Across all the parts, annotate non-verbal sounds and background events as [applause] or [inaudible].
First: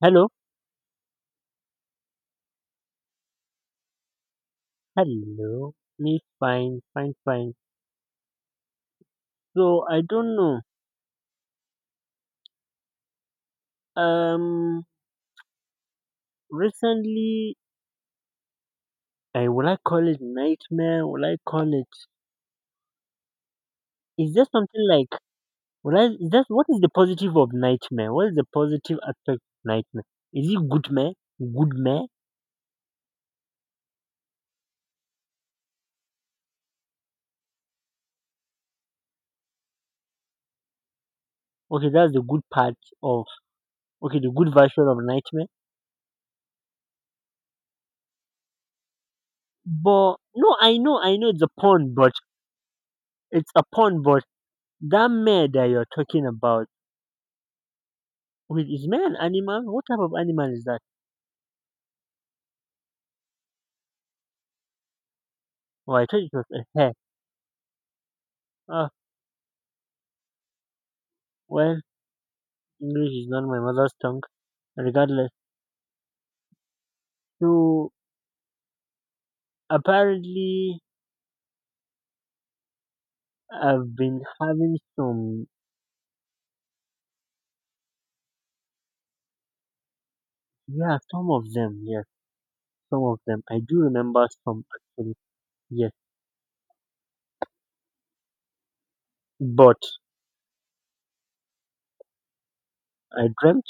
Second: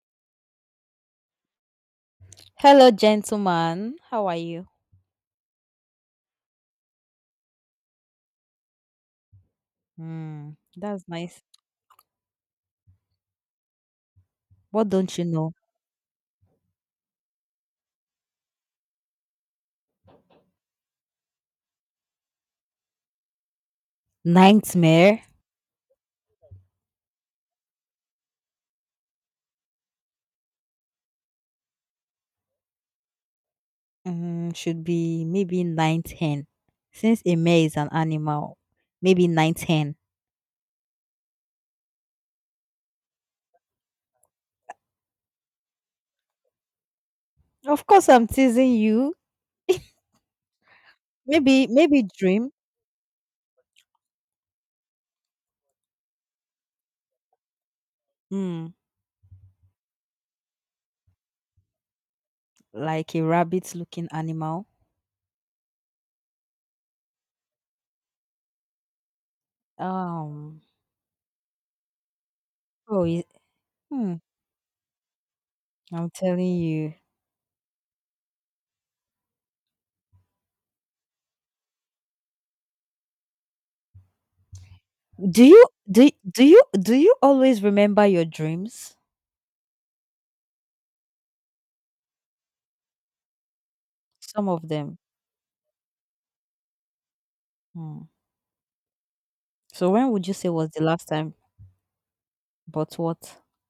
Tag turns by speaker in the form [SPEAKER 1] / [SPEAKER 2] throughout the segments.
[SPEAKER 1] Hello,
[SPEAKER 2] Hello, gentleman. How are you?
[SPEAKER 1] hello. Me fine, fine, fine. So I don't
[SPEAKER 2] Mm,
[SPEAKER 1] know.
[SPEAKER 2] that's nice.
[SPEAKER 1] Um,
[SPEAKER 2] What don't you know?
[SPEAKER 1] Recently, I will I call it nightmare? Will I call it? Is there something like?
[SPEAKER 2] Nightmare.
[SPEAKER 1] Will I? Is that what is the positive of nightmare? What is the positive aspect of nightmare? Is it good man? Good man?
[SPEAKER 2] Should be maybe ninth hen. Since a mare is an animal, maybe ninth hen.
[SPEAKER 1] Okay, that's the good part of okay, the good version of nightmare.
[SPEAKER 2] Of course, I'm teasing you.
[SPEAKER 1] But no, I know it's a
[SPEAKER 2] Maybe,
[SPEAKER 1] pun,
[SPEAKER 2] maybe
[SPEAKER 1] but
[SPEAKER 2] dream.
[SPEAKER 1] it's a pun, but that mare that you're talking about, wait,
[SPEAKER 2] Mm,
[SPEAKER 1] is man an animal? What type of animal is that?
[SPEAKER 2] like a rabbit-looking animal.
[SPEAKER 1] Oh, I thought it was a hair. Ah,
[SPEAKER 2] Um.
[SPEAKER 1] well,
[SPEAKER 2] Oh,
[SPEAKER 1] English is not my mother's
[SPEAKER 2] hmm,
[SPEAKER 1] tongue. Regardless,
[SPEAKER 2] I'm telling you.
[SPEAKER 1] so apparently I've been having
[SPEAKER 2] Do
[SPEAKER 1] some,
[SPEAKER 2] you do do you do you always remember your dreams?
[SPEAKER 1] yeah, some of them, yes, some of them. I do remember
[SPEAKER 2] Some
[SPEAKER 1] some
[SPEAKER 2] of them.
[SPEAKER 1] actually, yes.
[SPEAKER 2] Hmm.
[SPEAKER 1] But
[SPEAKER 2] So when would you say was the last time? But
[SPEAKER 1] I
[SPEAKER 2] what?
[SPEAKER 1] dreamt,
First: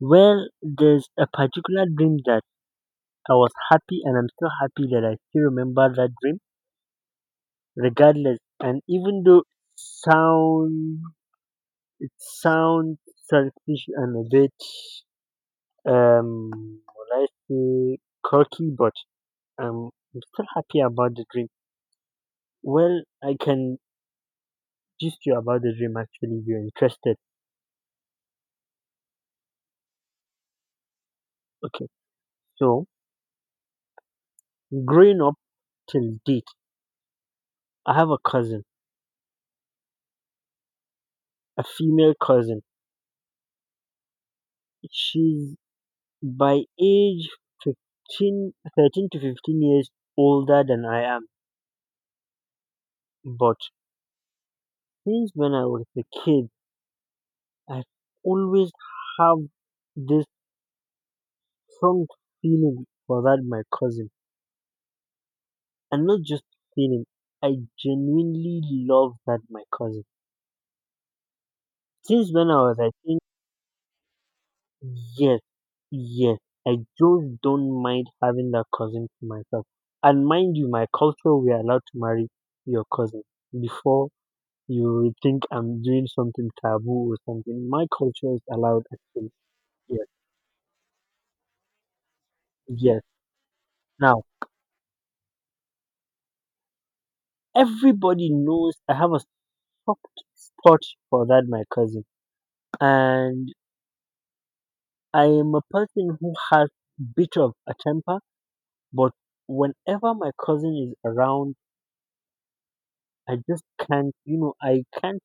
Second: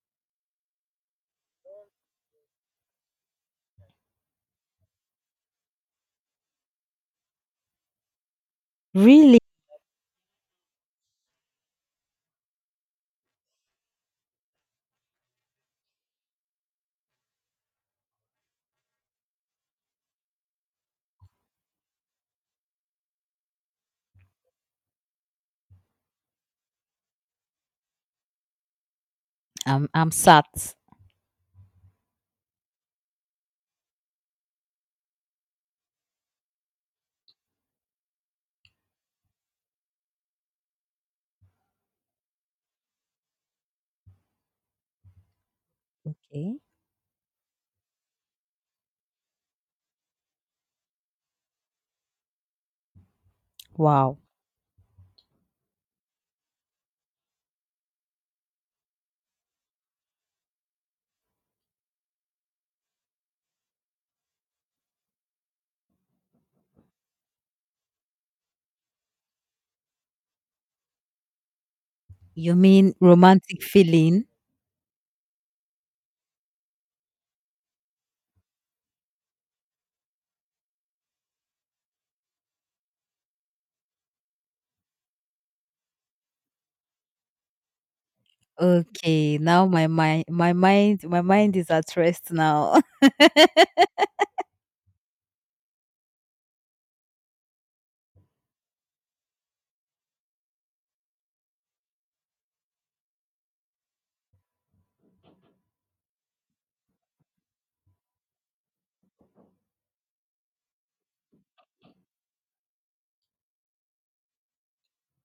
[SPEAKER 1] well, there's a particular dream that I was happy and I'm still happy that I still remember that dream, regardless. And even though
[SPEAKER 2] Really?
[SPEAKER 1] it sound, it sounds selfish and a bit will I say quirky, but I'm still happy about the dream. Well, I can gist you about the dream actually if you're interested.
[SPEAKER 2] I'm sat.
[SPEAKER 1] Okay, so growing up till date, I have a cousin, a female cousin. She's
[SPEAKER 2] Okay.
[SPEAKER 1] by age 15, 13 to 15 years older than I am. But
[SPEAKER 2] Wow.
[SPEAKER 1] since when I was a kid, I always have this strong feeling for that, my cousin. I'm not just feeling. I genuinely love that my cousin. Since when
[SPEAKER 2] You
[SPEAKER 1] I was, I
[SPEAKER 2] mean
[SPEAKER 1] think,
[SPEAKER 2] romantic feeling?
[SPEAKER 1] yes, yes, I just don't mind having that cousin to myself. And mind you, my culture, we're allowed to marry your cousin before you will think I'm doing something taboo or something. My culture is allowed, actually.
[SPEAKER 2] Okay, now my
[SPEAKER 1] Yes,
[SPEAKER 2] mind my mind my mind is at rest now.
[SPEAKER 1] yes. Now, everybody knows I have a soft spot for that, my cousin. And I am a person who has bit of a temper, but whenever my cousin is around, I just can't, you know, I can't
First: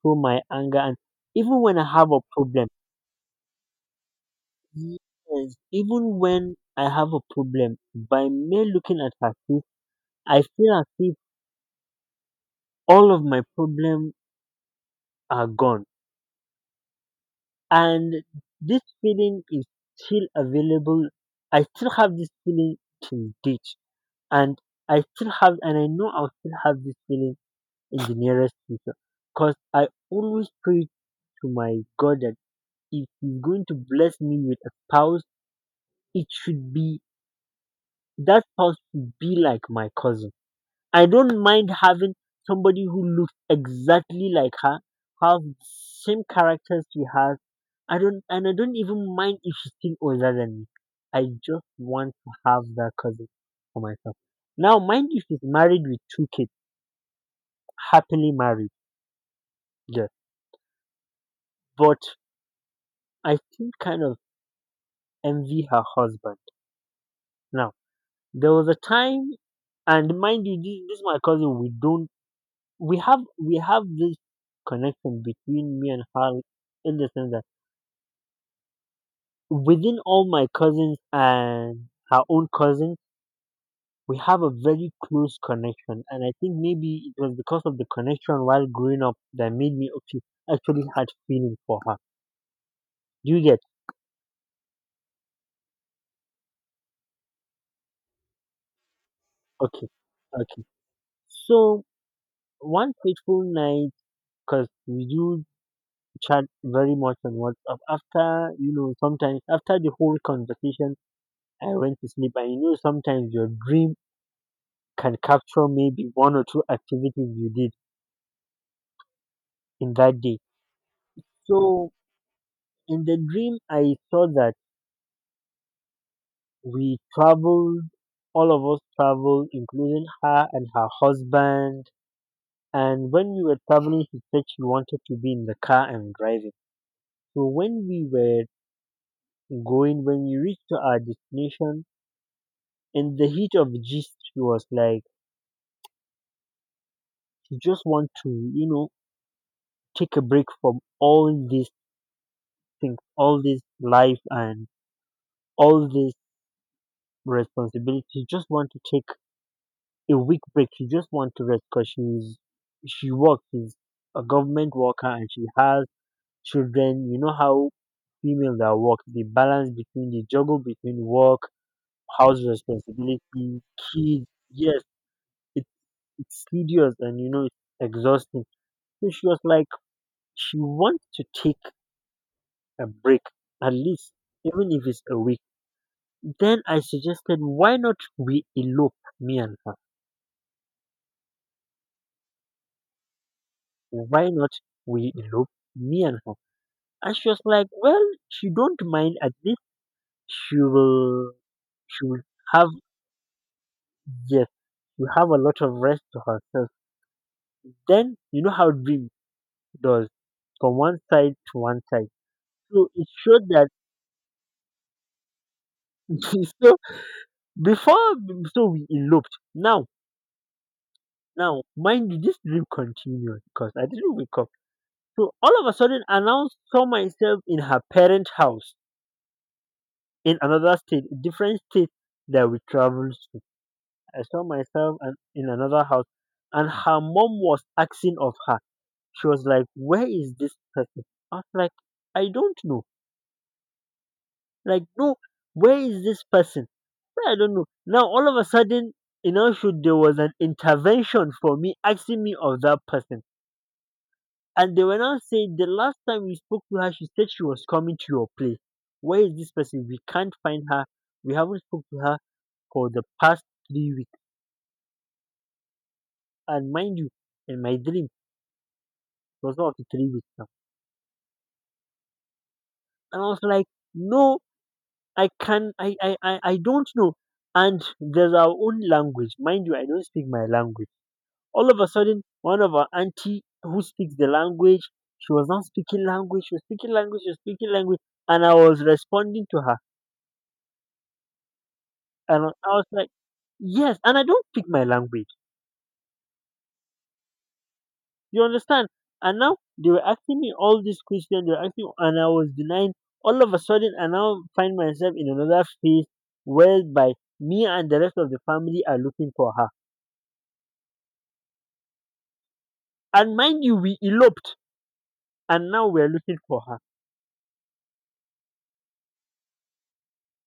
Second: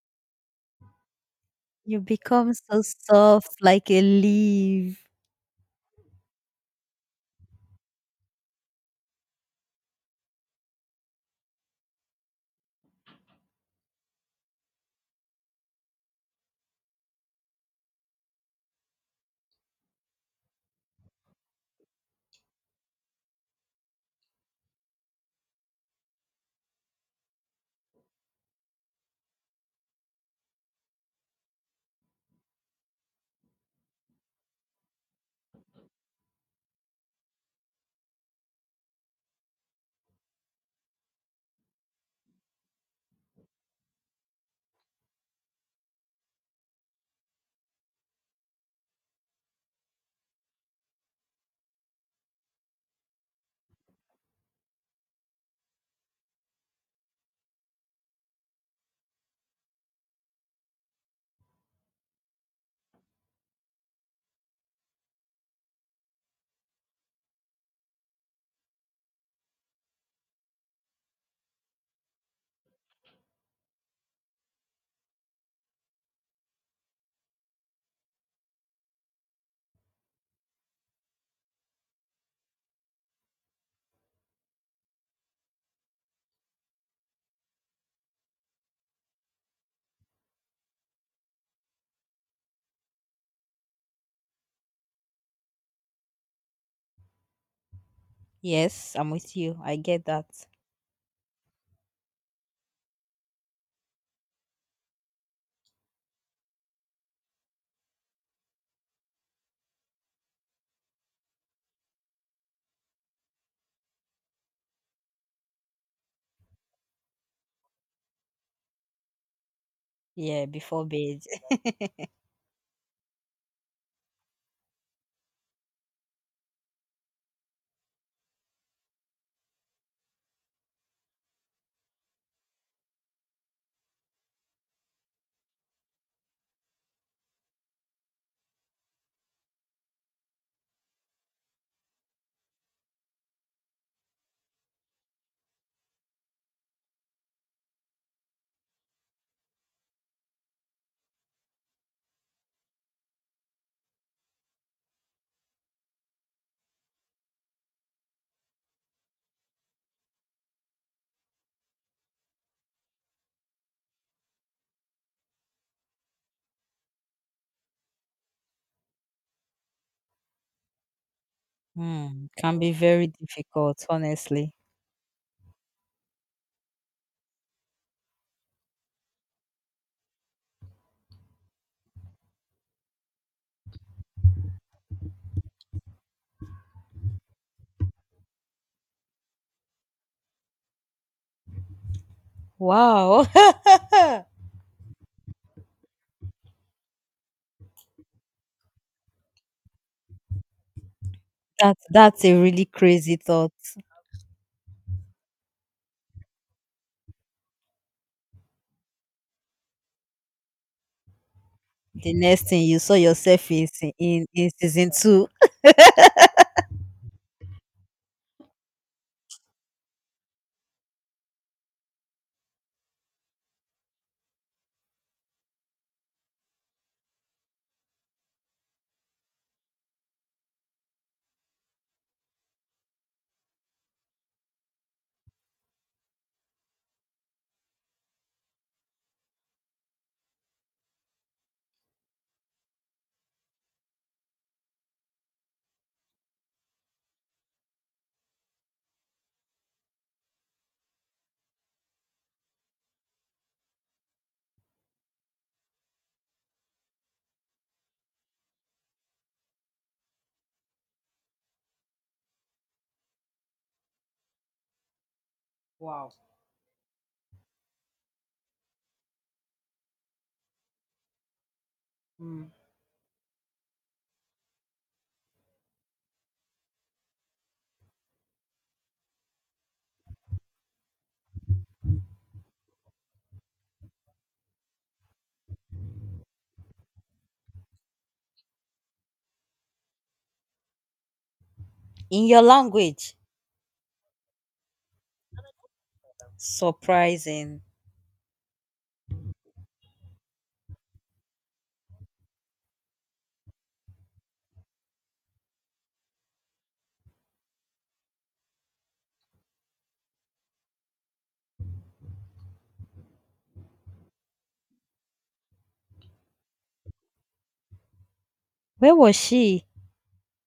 [SPEAKER 1] show my anger. And even when I
[SPEAKER 2] [laughs] You
[SPEAKER 1] have a
[SPEAKER 2] become
[SPEAKER 1] problem,
[SPEAKER 2] so soft like a leaf.
[SPEAKER 1] yes, even when I have a problem, by me looking at her face, I feel as if all of my problems are gone. And this feeling is still available. I still have this feeling till date. And I still have, and I know I'll still have this feeling in the nearest future. Because I always pray to my God that if He's going to bless me with a spouse, it should be that spouse should be like my cousin. I don't mind having somebody who looks exactly like her, have the same characters she has. I don't and I don't even mind if she's still older than me. I just want to have that cousin for myself. Now mind if she's married with two kids, happily married, yes. But I still kind of envy her husband. Now, there was a time, and mind you, this is my cousin. We don't, we have this connection between me and her in the sense that within all my cousins and her own cousin, we have a very close connection. And I think maybe it was because of the connection while growing up that made me actually had feeling for her. Do you get?
[SPEAKER 2] Yes, I'm with you. I
[SPEAKER 1] Okay,
[SPEAKER 2] get that.
[SPEAKER 1] okay. So one fateful night, because we do chat very much on WhatsApp. After you know, sometimes after the whole conversation, I went to sleep. And you know, sometimes your dream can capture maybe one or two activities you did in that day.
[SPEAKER 2] Yeah, before bed. [laughs]
[SPEAKER 1] So in the dream, I saw that we traveled. All of us traveled, including her and her husband. And when we were traveling, she said she wanted to be in the car and driving. So when we were going, when we reached to our destination, in the heat of the gist, she was like, you just want to you know take a break from all these things, all this life, and all this responsibility. You just want to take a week break, you just want to rest, because she works, she's a government worker and she has children. You know how females that work, the balance between the juggle between work, house
[SPEAKER 2] Can be very
[SPEAKER 1] responsibility,
[SPEAKER 2] difficult,
[SPEAKER 1] kids,
[SPEAKER 2] honestly.
[SPEAKER 1] yes, it, it's tedious and you know it's exhausting. So she was like she wants to take a break, at least, even if it's a week. Then I suggested, why not we elope, me and her?
[SPEAKER 2] Wow. [laughs]
[SPEAKER 1] Why not we elope, me and her? And she was like, well, she don't mind. At least she will,
[SPEAKER 2] that
[SPEAKER 1] she will
[SPEAKER 2] that's a really
[SPEAKER 1] have,
[SPEAKER 2] crazy thought.
[SPEAKER 1] yes, you have a lot of rest to herself. Then you know how dream does from one side to one side.
[SPEAKER 2] The next thing you
[SPEAKER 1] So
[SPEAKER 2] saw
[SPEAKER 1] it showed
[SPEAKER 2] yourself
[SPEAKER 1] that
[SPEAKER 2] is in season two.
[SPEAKER 1] [laughs] so before so we eloped. now, mind you, this dream continued because I didn't wake up. So all of a sudden, I now saw myself in her parent house in another state, different state that we traveled to. I saw myself in another house, and her mom was asking of her. She was like, "Where is this person?" I was like, "I don't know." Like, no, where is this person? "Well, I don't know. Now all of a sudden, you know, should there was an intervention for me asking me of that person. And they were now saying the last time we spoke to her, she said she was coming to your place. Where is this person? We can't find her. We haven't spoke to her for the past 3 weeks. And mind you, in my dream, it was not up to 3 weeks now. And I was like, no, I can I don't know. And there's our own language. Mind you, I don't speak my language. All of a sudden, one of our auntie who speaks the language, she was not speaking language, she was speaking language, she was speaking language, and I was responding to her.
[SPEAKER 2] In your
[SPEAKER 1] And I was like,
[SPEAKER 2] language.
[SPEAKER 1] yes, and I don't speak my language.
[SPEAKER 2] Surprising.
[SPEAKER 1] You understand? And now they were asking me all these questions, they were asking, and I was denying. All of a sudden, I now find myself in another phase whereby me and the rest of the family are looking for her. And mind you, we eloped, and now we're looking for her.
[SPEAKER 2] Where was she?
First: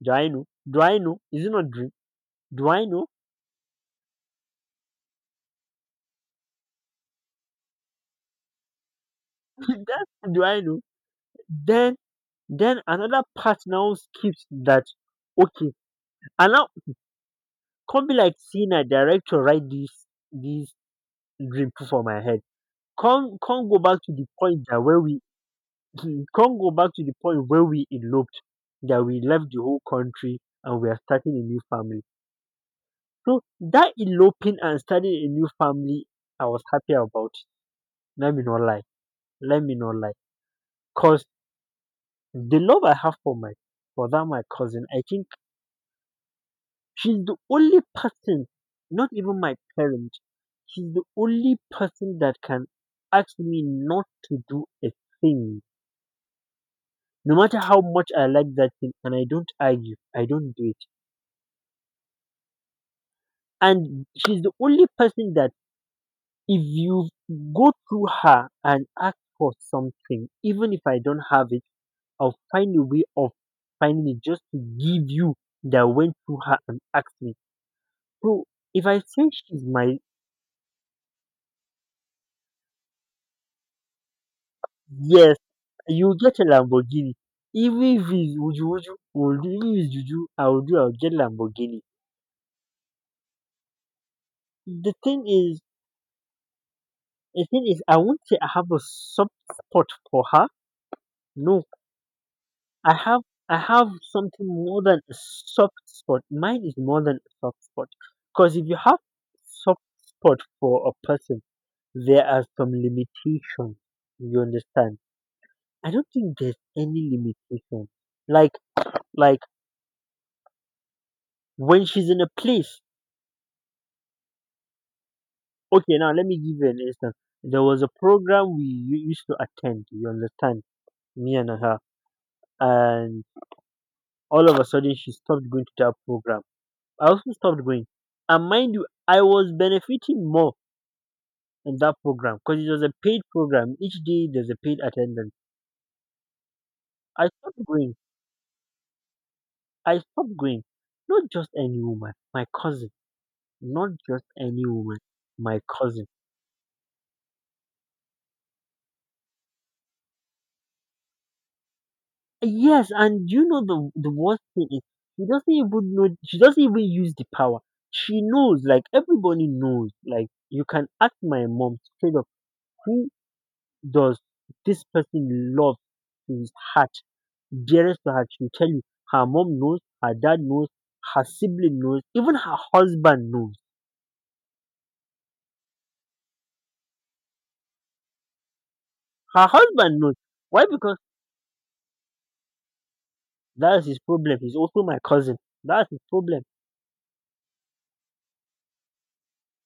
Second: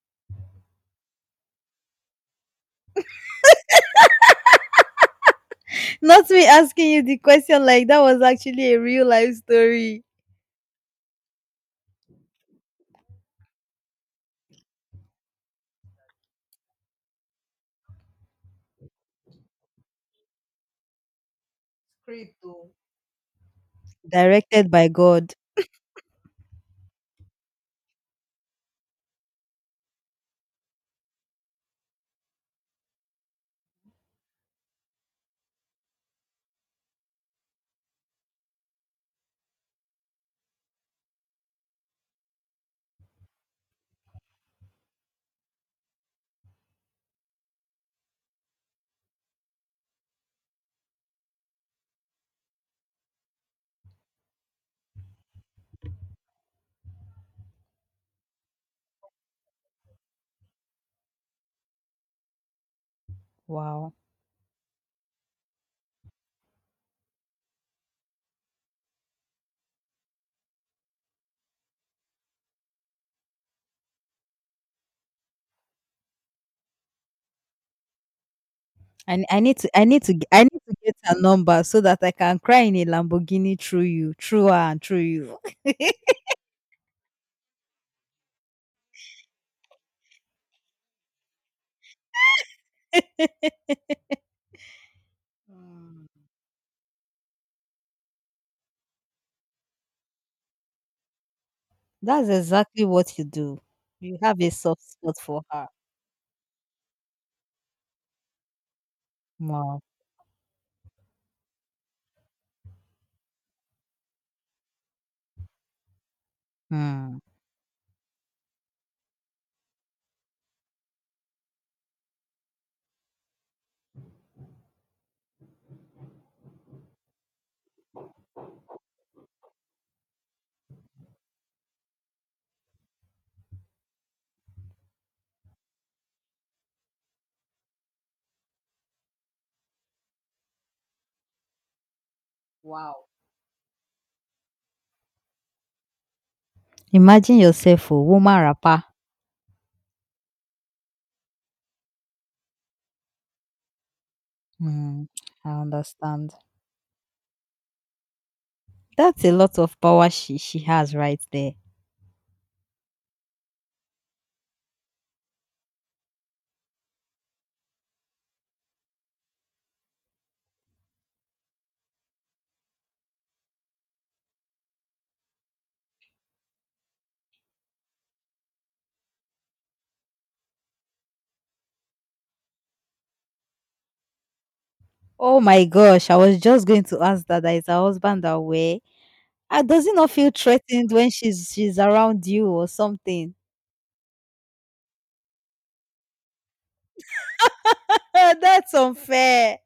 [SPEAKER 1] Do I know? Do I know? Is it not dream? Do I know?
[SPEAKER 2] Not me asking you the question like that was actually a real life
[SPEAKER 1] [laughs]
[SPEAKER 2] story.
[SPEAKER 1] That's do I know? Then, then another part now skips that. Okay, and now come be like sey na director write this this dream put for my
[SPEAKER 2] Great.
[SPEAKER 1] head. Come go back to the point
[SPEAKER 2] Directed
[SPEAKER 1] that
[SPEAKER 2] by
[SPEAKER 1] where we
[SPEAKER 2] God.
[SPEAKER 1] [laughs] come go back to the point where we eloped, that we left the whole country and we are starting a new family. So that eloping and starting a new family, I was happy about it, let me not lie, let me not lie. Cause the love I have for that my cousin, I think she's the only person, not even my parents, she's the only person that can ask me not to do a thing. No matter how much I like that thing, and I don't argue, I don't do it.
[SPEAKER 2] Wow.
[SPEAKER 1] And she's the only person that if you go through her and ask for something, even if I don't have it, I'll find a way of finding it just to give you that went through her and asked me. So if I say she's
[SPEAKER 2] I
[SPEAKER 1] my,
[SPEAKER 2] need to g- I need to get her number so that I can cry in a Lamborghini through you, through her and through
[SPEAKER 1] yes,
[SPEAKER 2] you.
[SPEAKER 1] you'll get a Lamborghini. Even if it's wuju wuju, we'll do. Even if it's juju, I will do. I'll get Lamborghini.
[SPEAKER 2] [laughs]
[SPEAKER 1] The thing is,
[SPEAKER 2] Mm.
[SPEAKER 1] the thing is, I won't say I have a soft spot for her. No,
[SPEAKER 2] That's exactly
[SPEAKER 1] I
[SPEAKER 2] what
[SPEAKER 1] have,
[SPEAKER 2] you
[SPEAKER 1] I
[SPEAKER 2] do.
[SPEAKER 1] have
[SPEAKER 2] You have
[SPEAKER 1] something
[SPEAKER 2] a
[SPEAKER 1] more
[SPEAKER 2] soft
[SPEAKER 1] than a
[SPEAKER 2] spot for her.
[SPEAKER 1] soft spot. Mine is more than a soft spot. Because if you have soft
[SPEAKER 2] Wow.
[SPEAKER 1] spot for a person, there are some limitations. You understand? I don't think there's any
[SPEAKER 2] Hmm.
[SPEAKER 1] limitation. Like, like when she's in a place. Okay, now let me give you an instance. There was a program we used to attend, you understand, me and her, and all of a sudden she stopped going to that program. I also stopped going. And mind you, I was benefiting more in that program because it was a
[SPEAKER 2] Wow.
[SPEAKER 1] paid program. Each day there's a paid attendance. I
[SPEAKER 2] Imagine
[SPEAKER 1] stopped
[SPEAKER 2] yourself
[SPEAKER 1] going.
[SPEAKER 2] a woman rapper.
[SPEAKER 1] I stopped going. Not just any woman, my cousin. Not just any woman,
[SPEAKER 2] Mm. I
[SPEAKER 1] my cousin.
[SPEAKER 2] understand. That's a lot of power she has right there.
[SPEAKER 1] Yes, and you know the worst thing is she doesn't even know, she doesn't even use the power. She knows, like everybody knows. Like you can ask my mom straight up who does this person love to his heart, dearest to her, she'll tell you. Her mom knows, her dad knows, her sibling knows, even her husband knows.
[SPEAKER 2] Oh my gosh, I was just going to ask that is her husband away.
[SPEAKER 1] Her
[SPEAKER 2] Does he
[SPEAKER 1] husband
[SPEAKER 2] not
[SPEAKER 1] knows.
[SPEAKER 2] feel
[SPEAKER 1] Why?
[SPEAKER 2] threatened
[SPEAKER 1] Because
[SPEAKER 2] when she's around you or something?
[SPEAKER 1] that's his problem. He's also my cousin. That's his problem.
[SPEAKER 2] [laughs] That's unfair.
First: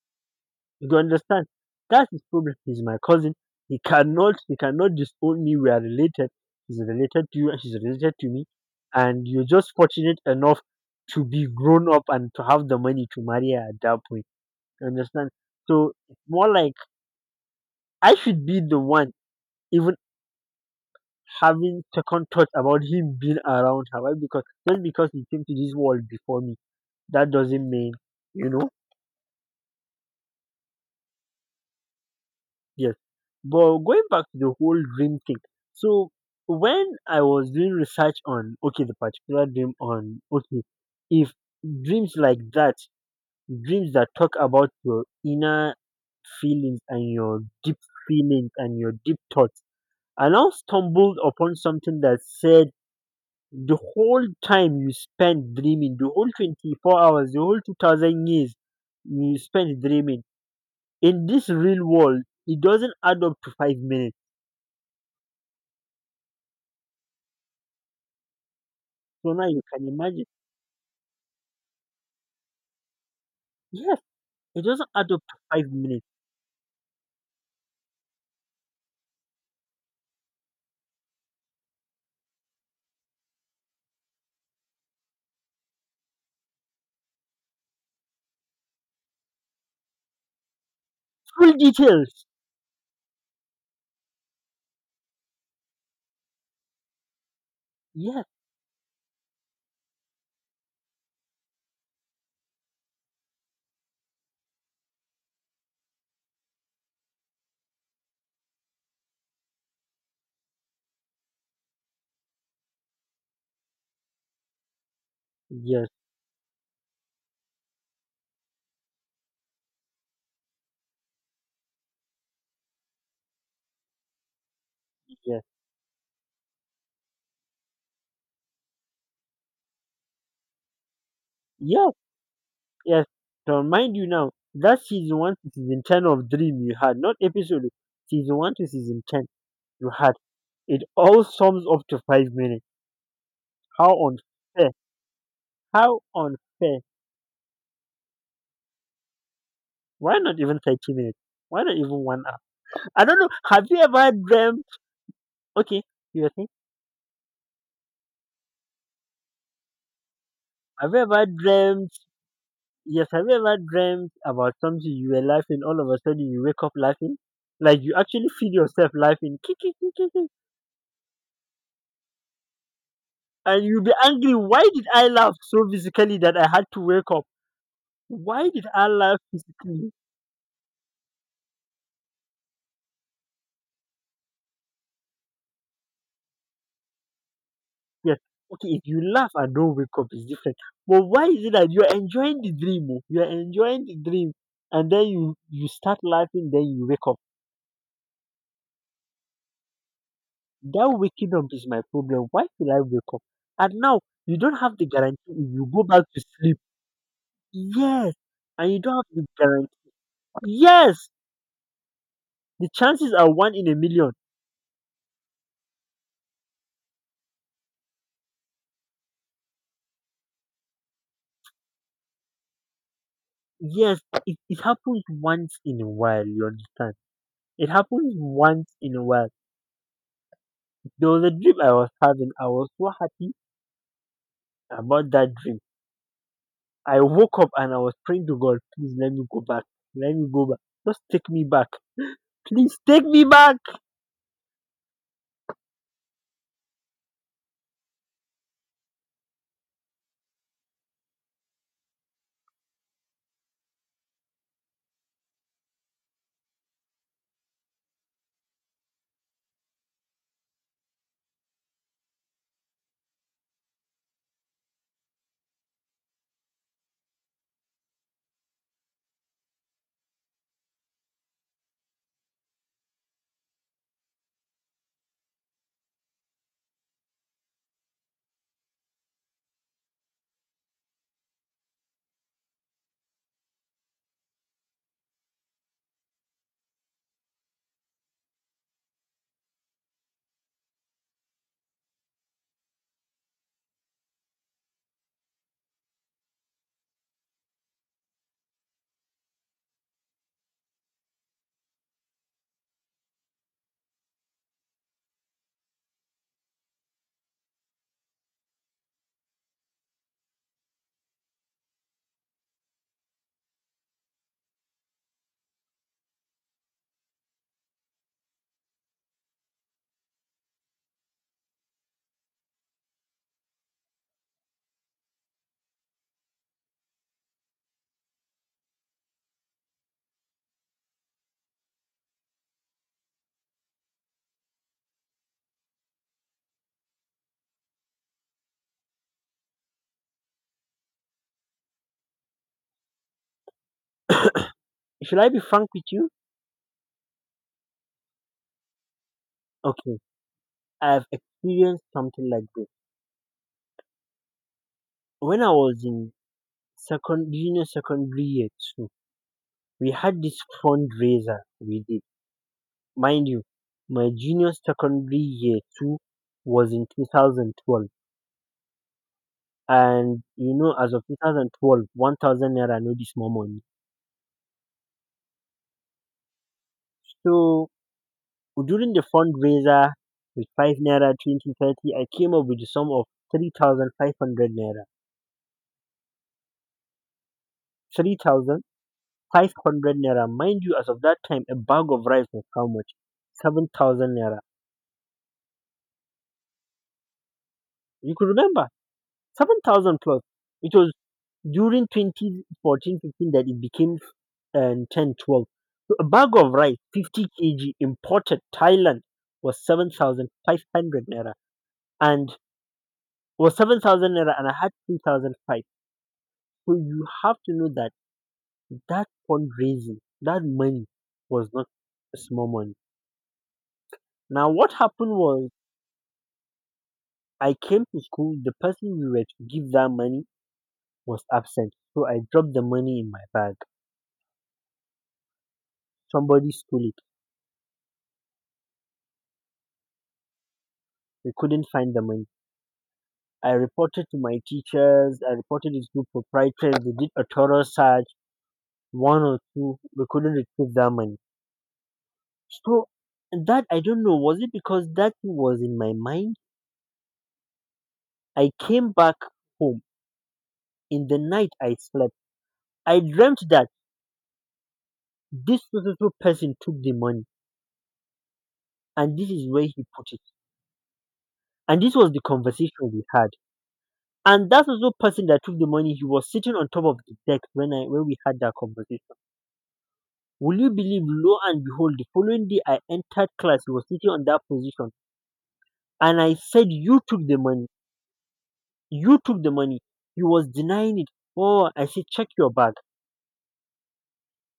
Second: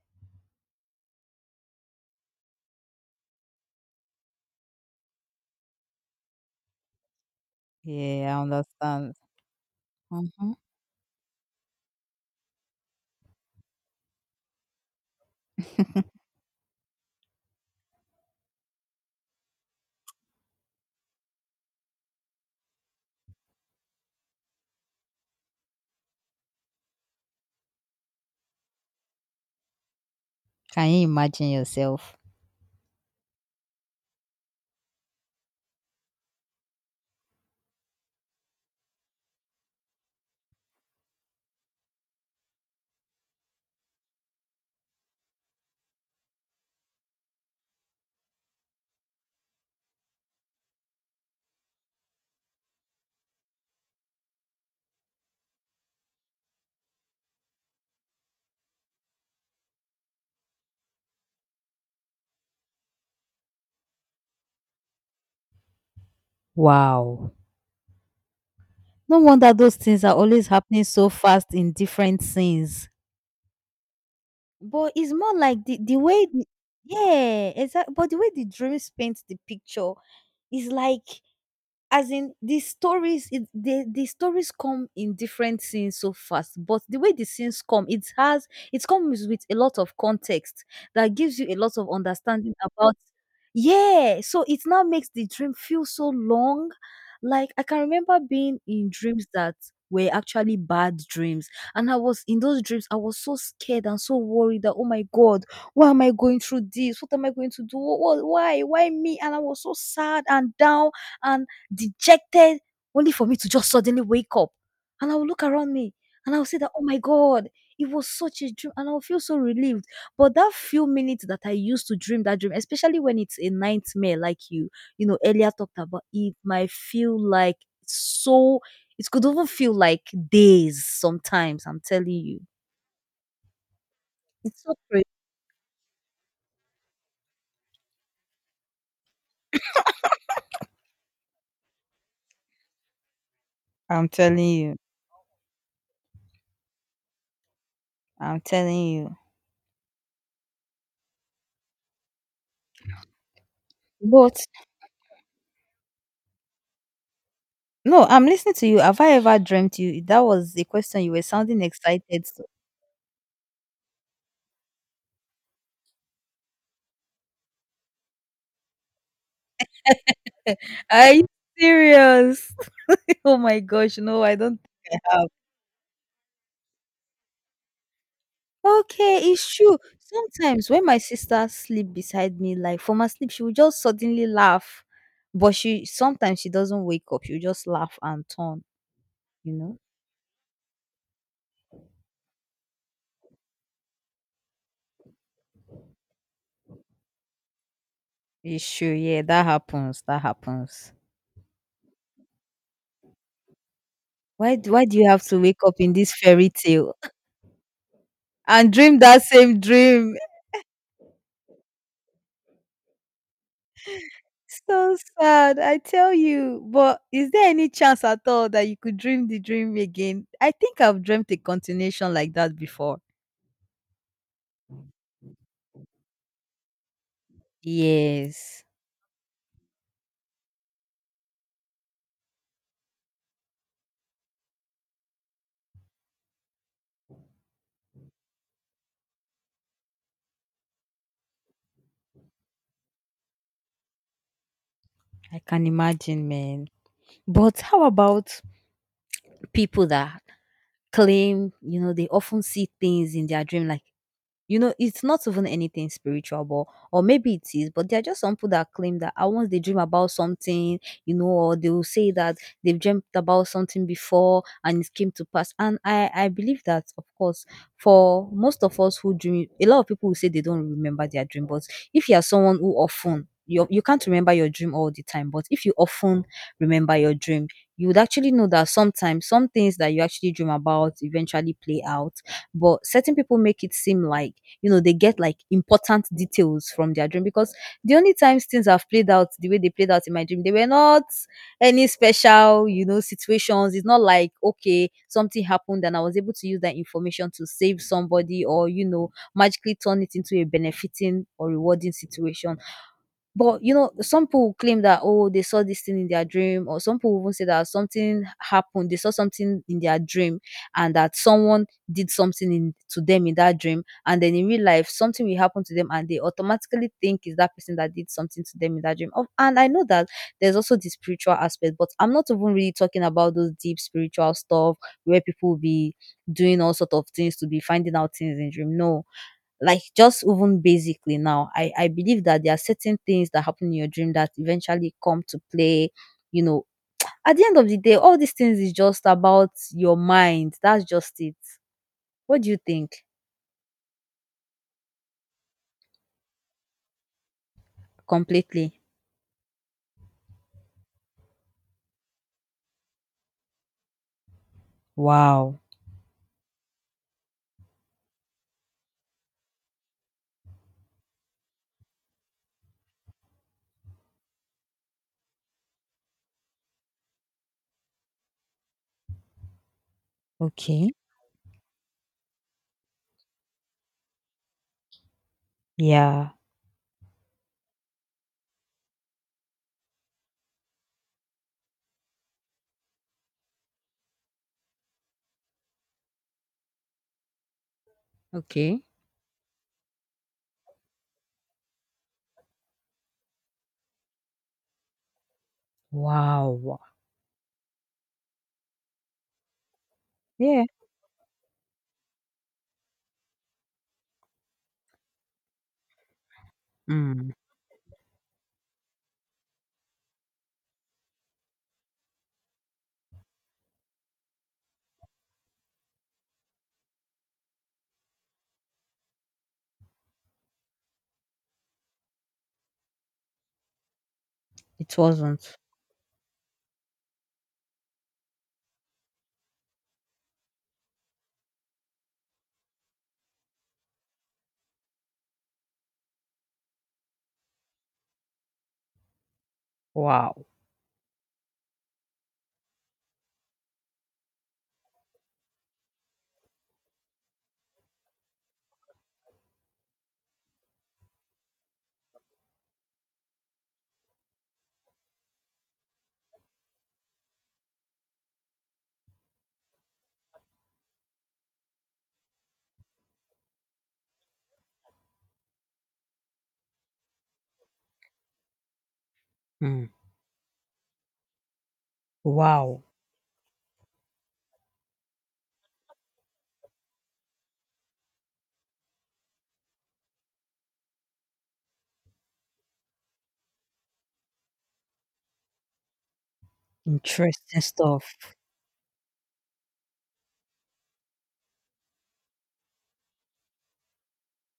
[SPEAKER 1] You understand? That's his problem. He's my cousin. He cannot disown me. We are related. He's related to you and she's related to
[SPEAKER 2] Yeah, I
[SPEAKER 1] me.
[SPEAKER 2] understand.
[SPEAKER 1] And you're just fortunate
[SPEAKER 2] Mhm.
[SPEAKER 1] enough to be grown up and to have the money to marry her at that point. You understand? So it's more like I should be the one even having second thoughts about him being around her. Why? Because just because he came to this world before me, that doesn't mean you know.
[SPEAKER 2] Can you imagine yourself?
[SPEAKER 1] Yes. But going back to the whole dream thing, so when I was doing research on, okay, the particular dream on, okay, if dreams like that, dreams that talk about your inner feelings and your deep feelings and your deep thoughts, I now stumbled upon something that said the whole time you spend dreaming, the whole 24 hours, the whole 2,000 years you spend dreaming in this real world, it doesn't add up to 5 minutes.
[SPEAKER 2] Wow. No
[SPEAKER 1] So now
[SPEAKER 2] wonder
[SPEAKER 1] you
[SPEAKER 2] those
[SPEAKER 1] can
[SPEAKER 2] things are
[SPEAKER 1] imagine.
[SPEAKER 2] always happening so fast in different scenes.
[SPEAKER 1] Yes, it doesn't
[SPEAKER 2] But
[SPEAKER 1] add
[SPEAKER 2] it's
[SPEAKER 1] up to
[SPEAKER 2] more like
[SPEAKER 1] five
[SPEAKER 2] the, the
[SPEAKER 1] minutes.
[SPEAKER 2] way, the, yeah, exactly. But the way the dreams paint the picture is like. As in these stories, it the stories come in different scenes so fast, but the way the scenes come, it comes with a lot of context that gives you
[SPEAKER 1] Full
[SPEAKER 2] a lot of
[SPEAKER 1] details.
[SPEAKER 2] understanding about. Yeah, so it now makes the dream feel so long. Like I can remember
[SPEAKER 1] Yes,
[SPEAKER 2] being in dreams that were actually bad dreams, and I was in those dreams, I was so scared and so worried that oh my God, why am I going through this? What am I going to do? What, why? Why me? And I was so sad and down and dejected, only for me to just suddenly wake up. And I will look around
[SPEAKER 1] yes,
[SPEAKER 2] me and I will say that, oh my God, it was such a dream. And I'll feel so relieved. But that few minutes that I used to dream that dream, especially when it's a nightmare like you know,
[SPEAKER 1] yes,
[SPEAKER 2] earlier talked about, it might feel like so, it could even feel like days sometimes. I'm
[SPEAKER 1] yes,
[SPEAKER 2] telling you.
[SPEAKER 1] yes. So mind you now,
[SPEAKER 2] It's so
[SPEAKER 1] that's
[SPEAKER 2] crazy.
[SPEAKER 1] season one to season ten of dream you had, not episode. Season one to season ten you had. It all sums up to 5 minutes. How
[SPEAKER 2] I'm telling
[SPEAKER 1] unfair.
[SPEAKER 2] you.
[SPEAKER 1] How unfair.
[SPEAKER 2] I'm telling you.
[SPEAKER 1] Why not even 30 minutes? Why not even 1 hour? I don't know. Have you ever
[SPEAKER 2] But
[SPEAKER 1] dreamt? Okay, you were saying,
[SPEAKER 2] no, I'm listening to you. Have I ever dreamt you? That was the
[SPEAKER 1] have you
[SPEAKER 2] question. You were
[SPEAKER 1] ever
[SPEAKER 2] sounding
[SPEAKER 1] dreamt?
[SPEAKER 2] excited.
[SPEAKER 1] Yes, have you ever dreamt about something you were laughing, all of a sudden you wake up laughing? Like you actually feel yourself laughing. "Ki- ki- ki- ki- ki."
[SPEAKER 2] [laughs] Are you serious? [laughs] Oh my
[SPEAKER 1] And you'll be
[SPEAKER 2] gosh, no,
[SPEAKER 1] angry.
[SPEAKER 2] I don't
[SPEAKER 1] Why did
[SPEAKER 2] think
[SPEAKER 1] I
[SPEAKER 2] I have.
[SPEAKER 1] laugh so physically that I had to wake up? Why did I laugh
[SPEAKER 2] Okay, it's true.
[SPEAKER 1] physically?
[SPEAKER 2] Sometimes when my sister sleep beside me, like from her sleep, she will just suddenly laugh. But she sometimes she doesn't wake up. She'll just laugh
[SPEAKER 1] Yes.
[SPEAKER 2] and turn,
[SPEAKER 1] Okay, if you laugh
[SPEAKER 2] you
[SPEAKER 1] and don't
[SPEAKER 2] know?
[SPEAKER 1] wake up, it's different. But why is it that you're enjoying the dream? Oh, you're enjoying the dream. And then you start laughing, then you wake up.
[SPEAKER 2] It's true, yeah, that happens. That
[SPEAKER 1] That
[SPEAKER 2] happens.
[SPEAKER 1] waking up is my problem. Why should I wake up? And now you don't
[SPEAKER 2] Why do,
[SPEAKER 1] have the
[SPEAKER 2] why do you
[SPEAKER 1] guarantee
[SPEAKER 2] have to
[SPEAKER 1] if
[SPEAKER 2] wake
[SPEAKER 1] you
[SPEAKER 2] up
[SPEAKER 1] go
[SPEAKER 2] in
[SPEAKER 1] back
[SPEAKER 2] this
[SPEAKER 1] to
[SPEAKER 2] fairy
[SPEAKER 1] sleep.
[SPEAKER 2] tale
[SPEAKER 1] Yes,
[SPEAKER 2] [laughs]
[SPEAKER 1] and
[SPEAKER 2] and
[SPEAKER 1] you don't
[SPEAKER 2] dream
[SPEAKER 1] have to
[SPEAKER 2] that
[SPEAKER 1] be
[SPEAKER 2] same
[SPEAKER 1] guaranteed.
[SPEAKER 2] dream?
[SPEAKER 1] Yes, the chances are one in a million.
[SPEAKER 2] So sad, I tell you. But is there any chance at all that you could dream the dream again? I think I've dreamt a continuation like that before.
[SPEAKER 1] Yes, it happens once in a while, you understand? It happens
[SPEAKER 2] Yes,
[SPEAKER 1] once in a while. There was a dream I was having. I was so happy about that dream. I woke up and I was praying to God, please let me go back. Let me go back. Just take me back. Please take me back.
[SPEAKER 2] I can imagine, man. But how about people that claim, you know, they often see things in their dream, like. You know, it's not even anything spiritual, but or maybe it is, but there are just some people that claim that ah, once they dream about something, you know, or they will say that they've dreamt about something before and it came to pass. And I believe that, of course, for most of us who dream, a lot of people will say they don't remember their dream, but if you are someone who often you can't remember your dream all the time, but if you often remember your dream, you would actually know that sometimes some things that you actually dream about eventually play out. But certain people make it seem like you know, they get like important details from their dream because the only times things have played out the way they played out in my dream, they were not any special, you know, situations. It's not like, okay, something happened and I was able to use that information to save somebody or, you know, magically turn it into a benefiting or rewarding situation. But, you know, some people claim that, "Oh, they saw this thing in their dream," or some people even say that something happened, they saw something in their dream and that someone did something in to them in that dream, and then in real life, something will happen to them and they automatically think it's that person that did something to them in that dream. Of and I know that there's also the spiritual aspect, but I'm not even really talking about those deep spiritual stuff where people will be doing all sort of things to be finding out things in dream. No. Like just even basically now, I believe that there are certain things that happen in your dream that eventually come to play, you know. At the end of the day, all these things is just about your mind. That's just it. What do you think?
[SPEAKER 1] Should I be frank with you?
[SPEAKER 2] Completely.
[SPEAKER 1] Okay, I have experienced something like this. When I
[SPEAKER 2] Wow.
[SPEAKER 1] was in second junior secondary year two, we had this fundraiser we did. Mind you, my junior secondary year two was in 2012. And you know,
[SPEAKER 2] Okay.
[SPEAKER 1] as of 2012, 1,000 naira no be small money.
[SPEAKER 2] Yeah.
[SPEAKER 1] So during the fundraiser with 5 naira, 20, 30, I came up with the sum of 3,500 naira.
[SPEAKER 2] Okay.
[SPEAKER 1] 3,500 naira. Mind you, as of that time, a bag of rice was how much? 7,000 naira.
[SPEAKER 2] Wow.
[SPEAKER 1] You could remember. 7,000 plus.
[SPEAKER 2] Yeah.
[SPEAKER 1] It was during 2014 15 that it became 10 12. So a bag of rice, 50
[SPEAKER 2] Mm.
[SPEAKER 1] kg, imported Thailand, was 7,500 naira and was 7,000 naira, and I had 3,005. So you have to know that that fundraising, that money was not a small money. Now, what
[SPEAKER 2] It
[SPEAKER 1] happened was
[SPEAKER 2] wasn't.
[SPEAKER 1] I came to school, the person we were to give that money was absent. So I dropped the money in my bag. Somebody stole it.
[SPEAKER 2] Wow.
[SPEAKER 1] They couldn't find the money. I reported to my teachers, I reported it to proprietors, they did a thorough search, one or two, we couldn't retrieve that money. So that, I don't know, was it because that thing was in my mind? I came back home. In the night I slept. I dreamt that this so so so person took the money and this is where he
[SPEAKER 2] Mm.
[SPEAKER 1] put it. And this was the
[SPEAKER 2] Wow.
[SPEAKER 1] conversation we had. And that so so person that took the money, he was sitting on top of the deck when we had that conversation. Will you believe, lo and behold, the following day I entered class, he was sitting on that position. And I said, "You took the
[SPEAKER 2] Interesting
[SPEAKER 1] money.
[SPEAKER 2] stuff.
[SPEAKER 1] You took the money." He was denying it. Oh, I said, "Check your bag."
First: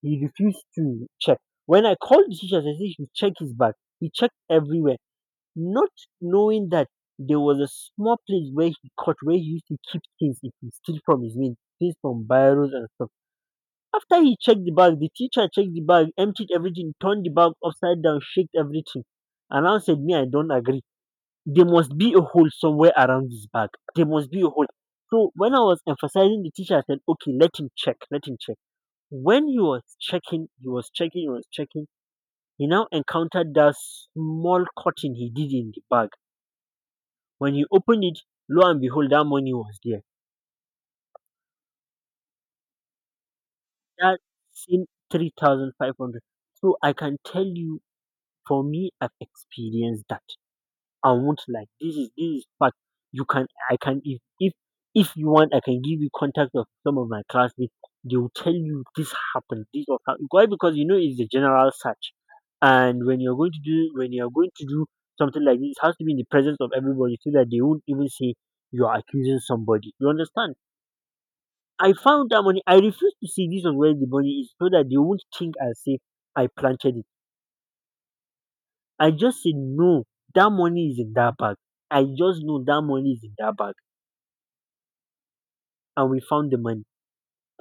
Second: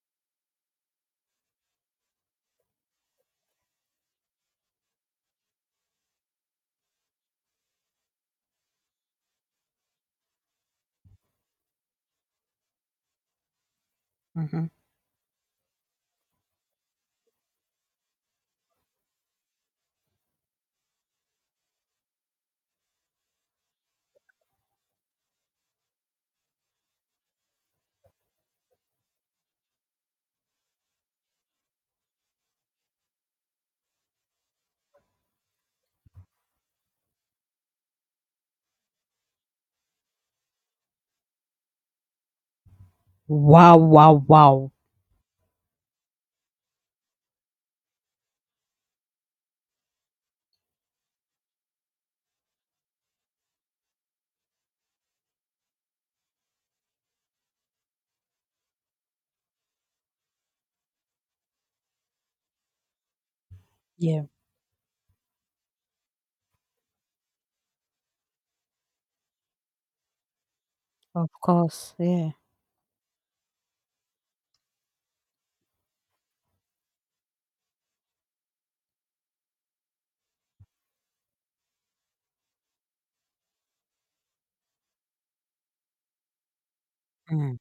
[SPEAKER 1] He refused to check. When I called the teachers, I said, "You check his bag." He checked everywhere, not knowing that there was a small place where he caught, where he used to keep things if he steal from his mates, things from biros and stuff. After he checked
[SPEAKER 2] Hmm.
[SPEAKER 1] the bag, the teacher checked the bag, emptied everything, turned the bag upside down, shook everything, and now said, "Me, I don't agree. There must be a hole somewhere around this bag. There must be a hole." So when I was emphasizing, the teacher said, "Okay, let him check, let him check." When he was checking, he now encountered that small cotton he did in the bag. When he opened it, lo and behold, that money was there.
[SPEAKER 2] Wow.
[SPEAKER 1] That
[SPEAKER 2] Wow. Wow.
[SPEAKER 1] same 3,500. So I can tell you. For me, I've experienced that. I won't lie. This is fact. You can I can if you want, I can give you contact of some of my classmates. They will tell you this happened, this or that. Why? Because you know it's the general search, and when
[SPEAKER 2] Yeah.
[SPEAKER 1] you're going to do something like this, it has to be in the presence of everybody so that they won't even say you are accusing somebody. You understand?
[SPEAKER 2] Of
[SPEAKER 1] I
[SPEAKER 2] course.
[SPEAKER 1] found
[SPEAKER 2] Yeah.
[SPEAKER 1] that money. I refuse to see this on where the money is so that they won't think I say I planted it. I just said, no, that money is in that bag. I just know that money is in that bag. And we found the money.
[SPEAKER 2] Mm.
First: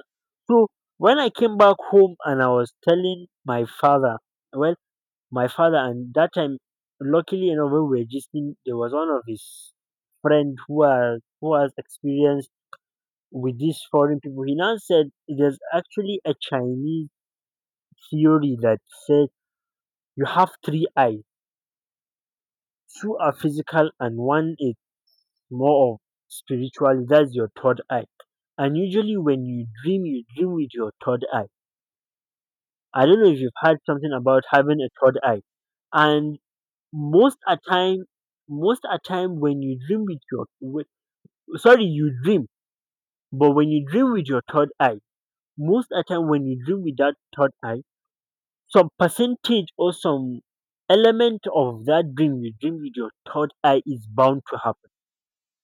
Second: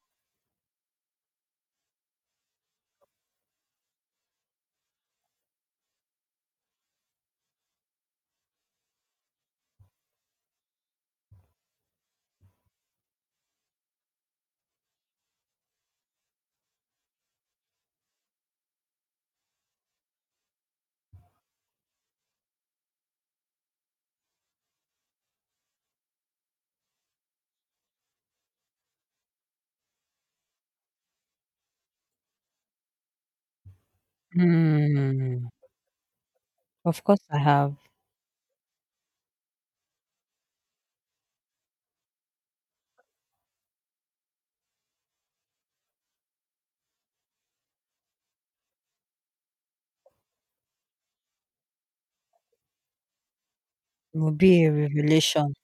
[SPEAKER 1] So when I came back home and I was telling my father, well, my father, and that time, luckily enough, when we were gisting, there was one of his friend who has experience with these foreign people. He now said there's actually a Chinese theory that says you have three eyes. Two are physical and one is more of spirituality. That's your third eye. And usually when you dream with your third eye. I don't know if you've heard something about having a third eye.
[SPEAKER 2] Mm.
[SPEAKER 1] And
[SPEAKER 2] Of course
[SPEAKER 1] most
[SPEAKER 2] I
[SPEAKER 1] a
[SPEAKER 2] have.
[SPEAKER 1] time, most a time when you dream sorry, you dream, but when you dream with your third eye, most a time when you dream with that third eye, some percentage or some element of that dream you dream with your third eye is
[SPEAKER 2] It will
[SPEAKER 1] bound to
[SPEAKER 2] be a
[SPEAKER 1] happen.
[SPEAKER 2] revelation.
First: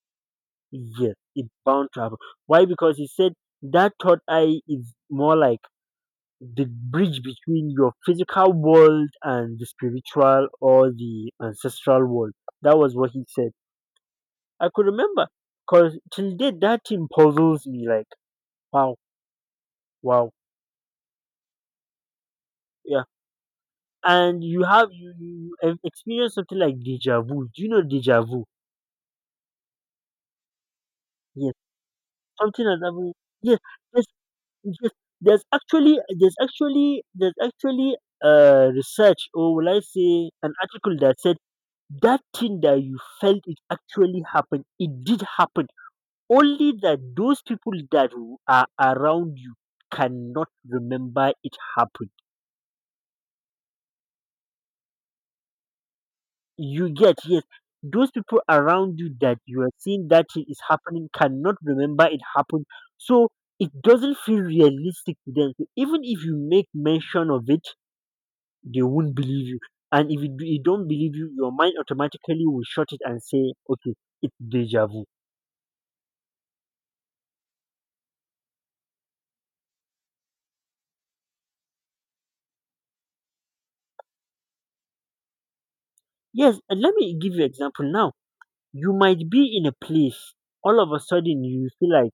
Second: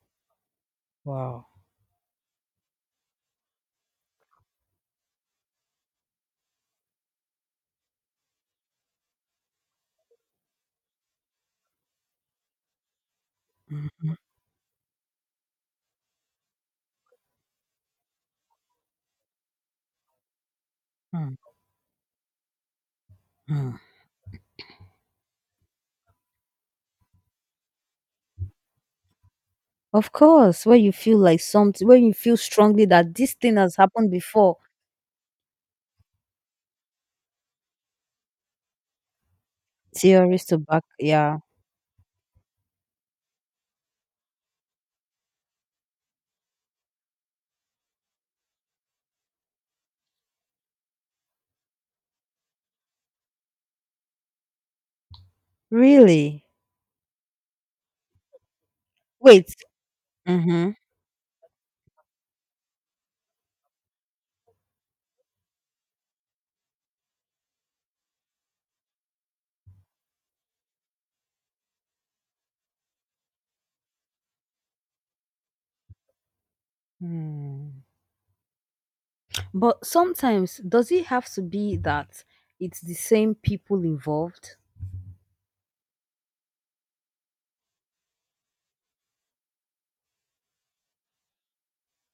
[SPEAKER 1] Yes,
[SPEAKER 2] Wow.
[SPEAKER 1] it's bound to happen. Why? Because he said that third eye is more like the bridge between your physical world and the spiritual or the ancestral world. That was what he said.
[SPEAKER 2] Mhm,
[SPEAKER 1] I could remember because till date that thing puzzles me, like, wow, wow,
[SPEAKER 2] mm,
[SPEAKER 1] yeah.
[SPEAKER 2] mm.
[SPEAKER 1] And you have experienced something like deja vu. Do you know deja vu?
[SPEAKER 2] Of course, where you feel like
[SPEAKER 1] Yes,
[SPEAKER 2] something, when you feel
[SPEAKER 1] something has
[SPEAKER 2] strongly
[SPEAKER 1] happened.
[SPEAKER 2] that this thing
[SPEAKER 1] Yes,
[SPEAKER 2] has
[SPEAKER 1] yes.
[SPEAKER 2] happened before,
[SPEAKER 1] Just there's actually a research, or will I say
[SPEAKER 2] theories
[SPEAKER 1] an
[SPEAKER 2] to back,
[SPEAKER 1] article, that said
[SPEAKER 2] yeah.
[SPEAKER 1] that thing that you felt, it actually happened, it did happen. Only that those people that are around you cannot remember it happened.
[SPEAKER 2] Really?
[SPEAKER 1] You get, yes. Those people around you that
[SPEAKER 2] Wait.
[SPEAKER 1] you are seeing that thing is
[SPEAKER 2] Mm-hmm.
[SPEAKER 1] happening cannot remember it happened. So it doesn't feel realistic to them. So even if you make mention of it, they won't believe you. And if you don't believe you, your mind automatically will shut it and say, okay, it's deja vu.
[SPEAKER 2] Hmm. But sometimes, does it have to be that it's the same people involved?
[SPEAKER 1] Yes, and let me give you example now. You might be in a place, all of a sudden you feel like,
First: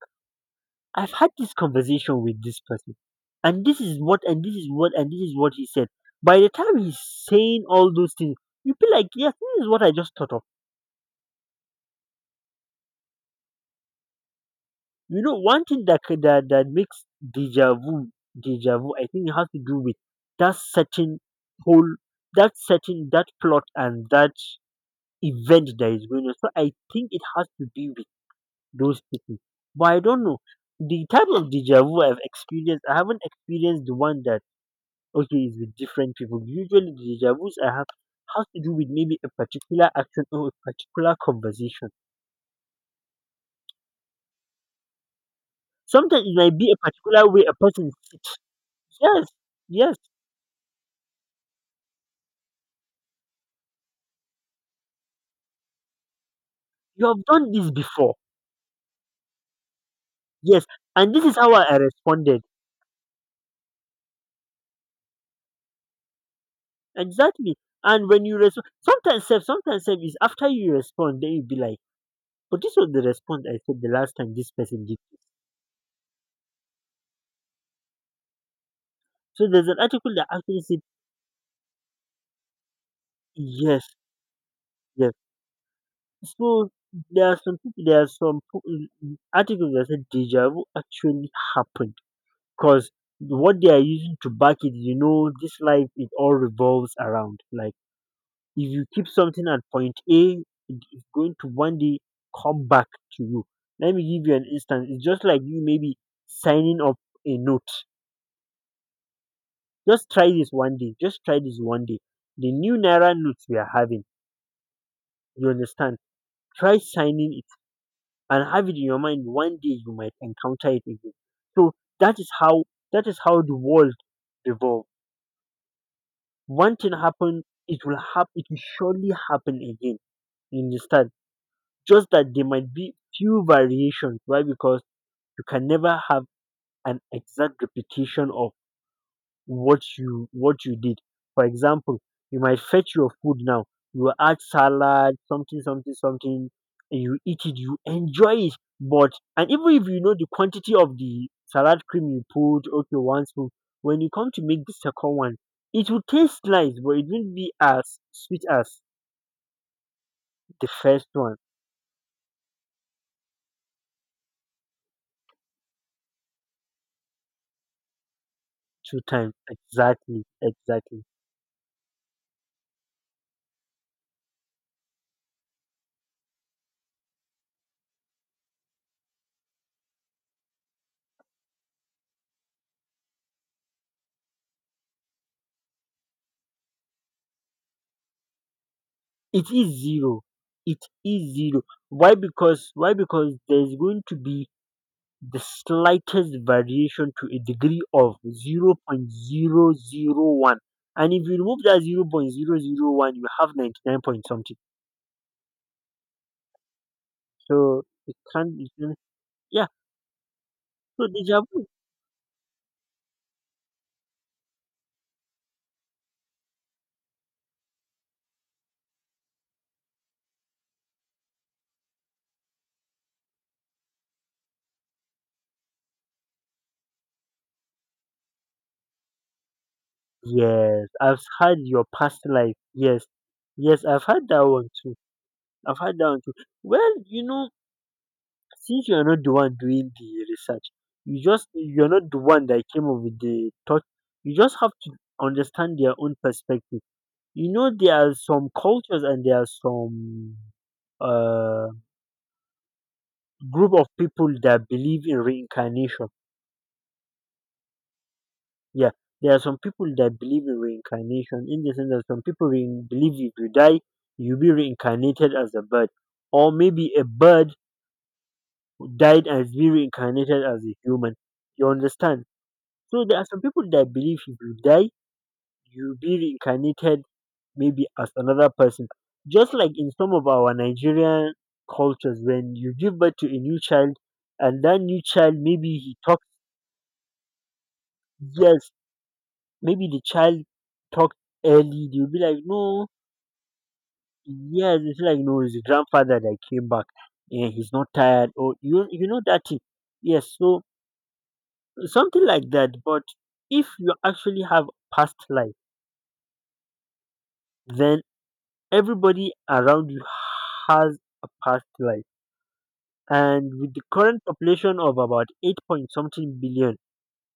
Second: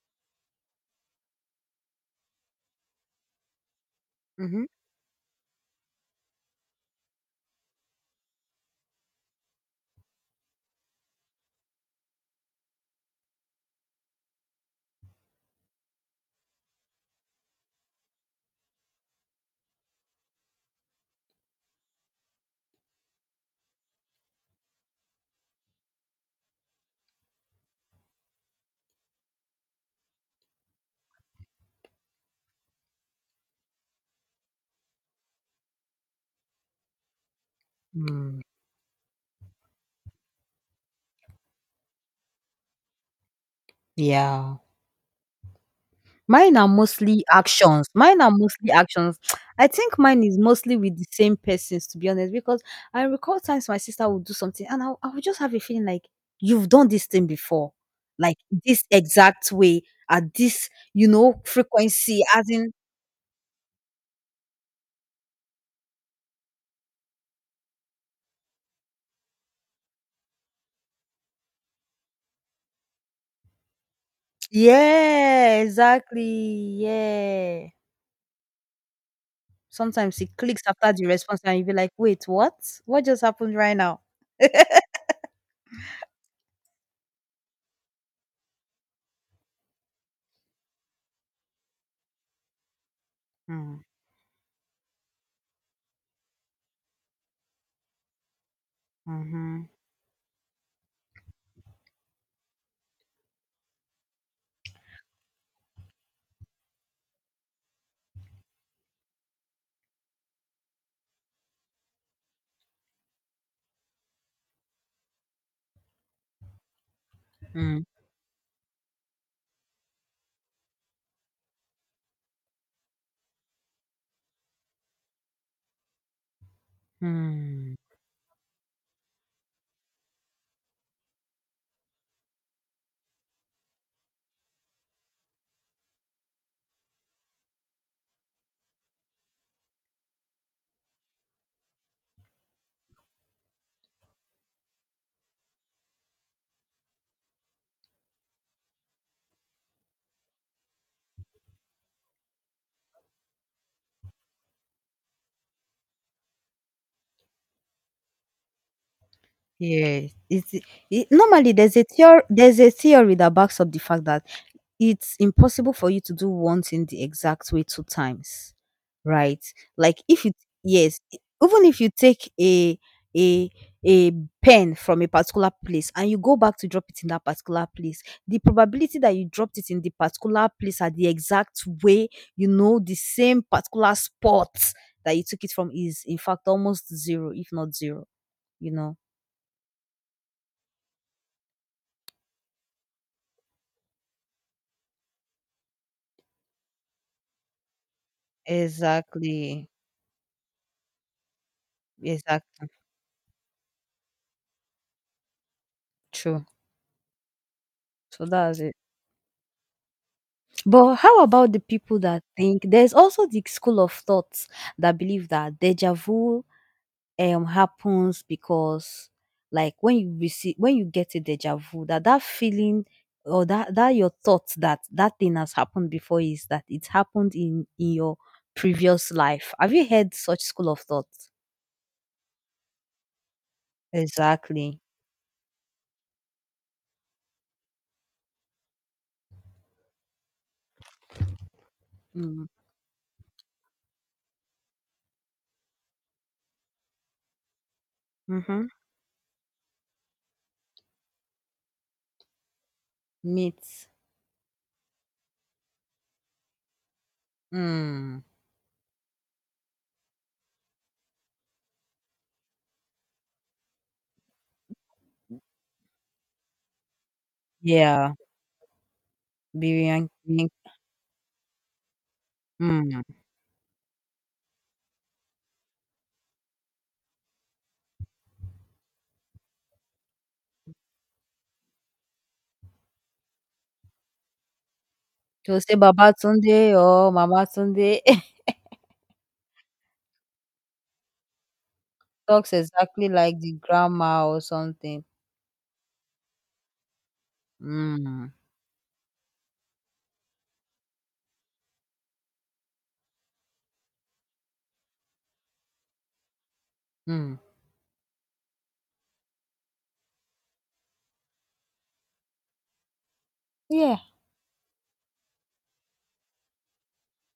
[SPEAKER 1] I've had this conversation with this person, and this is what, and this
[SPEAKER 2] Mm-hmm.
[SPEAKER 1] is what, and this is what he said. By the time he's saying all those things, you feel like, yes, this is what I just thought of. You know, one thing that makes deja vu, I think it has to do with that certain whole, that certain, that plot and that event that is going on. So I think it has to be with those people. But I don't know. The type of deja vu I've experienced, I haven't experienced the one that, okay, is with different people. Usually the deja vus I have
[SPEAKER 2] Hmm.
[SPEAKER 1] has to do with maybe a particular action or a particular conversation.
[SPEAKER 2] Yeah.
[SPEAKER 1] Sometimes it might
[SPEAKER 2] Mine are
[SPEAKER 1] be a
[SPEAKER 2] mostly
[SPEAKER 1] particular way a
[SPEAKER 2] actions.
[SPEAKER 1] person
[SPEAKER 2] Mine are
[SPEAKER 1] sits.
[SPEAKER 2] mostly actions.
[SPEAKER 1] Yes,
[SPEAKER 2] [tsk] I
[SPEAKER 1] yes.
[SPEAKER 2] think mine is mostly with the same persons, to be honest, because I recall times my sister would do something and I would just have a feeling like, you've done
[SPEAKER 1] You
[SPEAKER 2] this
[SPEAKER 1] have
[SPEAKER 2] thing
[SPEAKER 1] done this
[SPEAKER 2] before,
[SPEAKER 1] before.
[SPEAKER 2] like this exact way, at
[SPEAKER 1] Yes,
[SPEAKER 2] this, you
[SPEAKER 1] and this is
[SPEAKER 2] know,
[SPEAKER 1] how I
[SPEAKER 2] frequency,
[SPEAKER 1] responded.
[SPEAKER 2] as in,
[SPEAKER 1] Exactly. And when you respond, sometimes self is after you respond, then you be like, "but this was the response I said the last time this person did this."
[SPEAKER 2] yeah, exactly. Yeah.
[SPEAKER 1] So there's an article
[SPEAKER 2] Sometimes
[SPEAKER 1] that
[SPEAKER 2] it
[SPEAKER 1] actually
[SPEAKER 2] clicks
[SPEAKER 1] said,
[SPEAKER 2] after the response and you'll be like, wait, what? What just happened right
[SPEAKER 1] yes,
[SPEAKER 2] now?
[SPEAKER 1] yes. So there are some people, there are some po- articles that said deja vu actually happened because what they are
[SPEAKER 2] Mm,
[SPEAKER 1] using to back it, this life it all revolves around like if you keep something at
[SPEAKER 2] mm-hmm,
[SPEAKER 1] point A, it is going to one day come back to you. Let me give you an instance. It's just like you maybe signing up a note. Just try this one day. Just try this one day. The new Naira notes we are having, you understand? Try signing it
[SPEAKER 2] mm,
[SPEAKER 1] and have it in your mind. One day you might encounter it again. So that is how that is how the world revolves. One thing happens,
[SPEAKER 2] mm.
[SPEAKER 1] it will happen. It will surely happen again. You understand? Just that there might be few variations. Why? Because you can never have an exact repetition of what you did. For example, you might fetch your food now. You add salad, something, something, something. And you eat it. You enjoy it. But and even if you know the quantity of the salad cream you put, okay, one spoon. When you come to make the second one, it will taste nice, but it won't be as sweet as
[SPEAKER 2] Yes, it's
[SPEAKER 1] the first
[SPEAKER 2] I
[SPEAKER 1] one
[SPEAKER 2] Normally there's a theory that backs up the fact that it's impossible for you to do one thing the exact way 2 times,
[SPEAKER 1] two times.
[SPEAKER 2] right? Like,
[SPEAKER 1] Exactly,
[SPEAKER 2] if you yes,
[SPEAKER 1] exactly.
[SPEAKER 2] e even if you take a a pen from a particular place and you go back to drop it in that particular place, the probability that you dropped it in the particular place at the exact way, you know, the same particular spot that you took it from is, in fact, almost zero, if not zero, you know?
[SPEAKER 1] It is zero. It is zero. Why? Because there's going to be the slightest variation to a degree of zero point
[SPEAKER 2] Exactly,
[SPEAKER 1] zero zero 0.001. And if you remove that zero point zero
[SPEAKER 2] exactly,
[SPEAKER 1] zero 0.001, you have 99 point something.
[SPEAKER 2] true.
[SPEAKER 1] So it
[SPEAKER 2] So
[SPEAKER 1] can't,
[SPEAKER 2] that's
[SPEAKER 1] it
[SPEAKER 2] it.
[SPEAKER 1] can yeah.
[SPEAKER 2] But
[SPEAKER 1] So
[SPEAKER 2] how
[SPEAKER 1] deja
[SPEAKER 2] about the
[SPEAKER 1] vu.
[SPEAKER 2] people that think there's also the school of thoughts that believe that deja vu happens because like when you receive when you get a deja vu that that feeling or that your thoughts that thing has happened before is that it happened in your previous life. Have you heard such school of
[SPEAKER 1] Yes, I've
[SPEAKER 2] thoughts?
[SPEAKER 1] had. Your past life. Yes. yes I've had that one
[SPEAKER 2] Exactly.
[SPEAKER 1] too I've had that one too Well, since you're not the one doing the research, you're not the one
[SPEAKER 2] Mm.
[SPEAKER 1] that came up with the thought. You just have to understand their own perspective. You know there are some
[SPEAKER 2] Mm-hmm.
[SPEAKER 1] cultures and there are some uh, group of
[SPEAKER 2] Meets.
[SPEAKER 1] people that believe in reincarnation.
[SPEAKER 2] Mm.
[SPEAKER 1] Yeah, there are some people that believe in reincarnation in the sense that some people believe if you die, you'll be reincarnated as a bird. Or maybe a bird
[SPEAKER 2] Yeah.
[SPEAKER 1] died and is be
[SPEAKER 2] Biryani,
[SPEAKER 1] reincarnated as a human. You understand?
[SPEAKER 2] mm.
[SPEAKER 1] So there are some people that believe if you die, you'll be reincarnated maybe as another person. Just like in some of our Nigerian cultures, when you give birth to a new child and that new child
[SPEAKER 2] She'll
[SPEAKER 1] maybe
[SPEAKER 2] say,
[SPEAKER 1] he talks.
[SPEAKER 2] "Babatunde" or Mama "Mamatunde." [laughs]
[SPEAKER 1] Yes, maybe the child talked early. They will be like,
[SPEAKER 2] Talks
[SPEAKER 1] "No,
[SPEAKER 2] exactly like the grandma or
[SPEAKER 1] yes, it's
[SPEAKER 2] something.
[SPEAKER 1] like no, it's the grandfather that came back and he's not
[SPEAKER 2] Mm,
[SPEAKER 1] tired or you know that thing." Yes, so something like that. But if you actually have past life,
[SPEAKER 2] mm.
[SPEAKER 1] then everybody around you has a past life. And with the
[SPEAKER 2] Yeah,
[SPEAKER 1] current population of about 8 point something billion,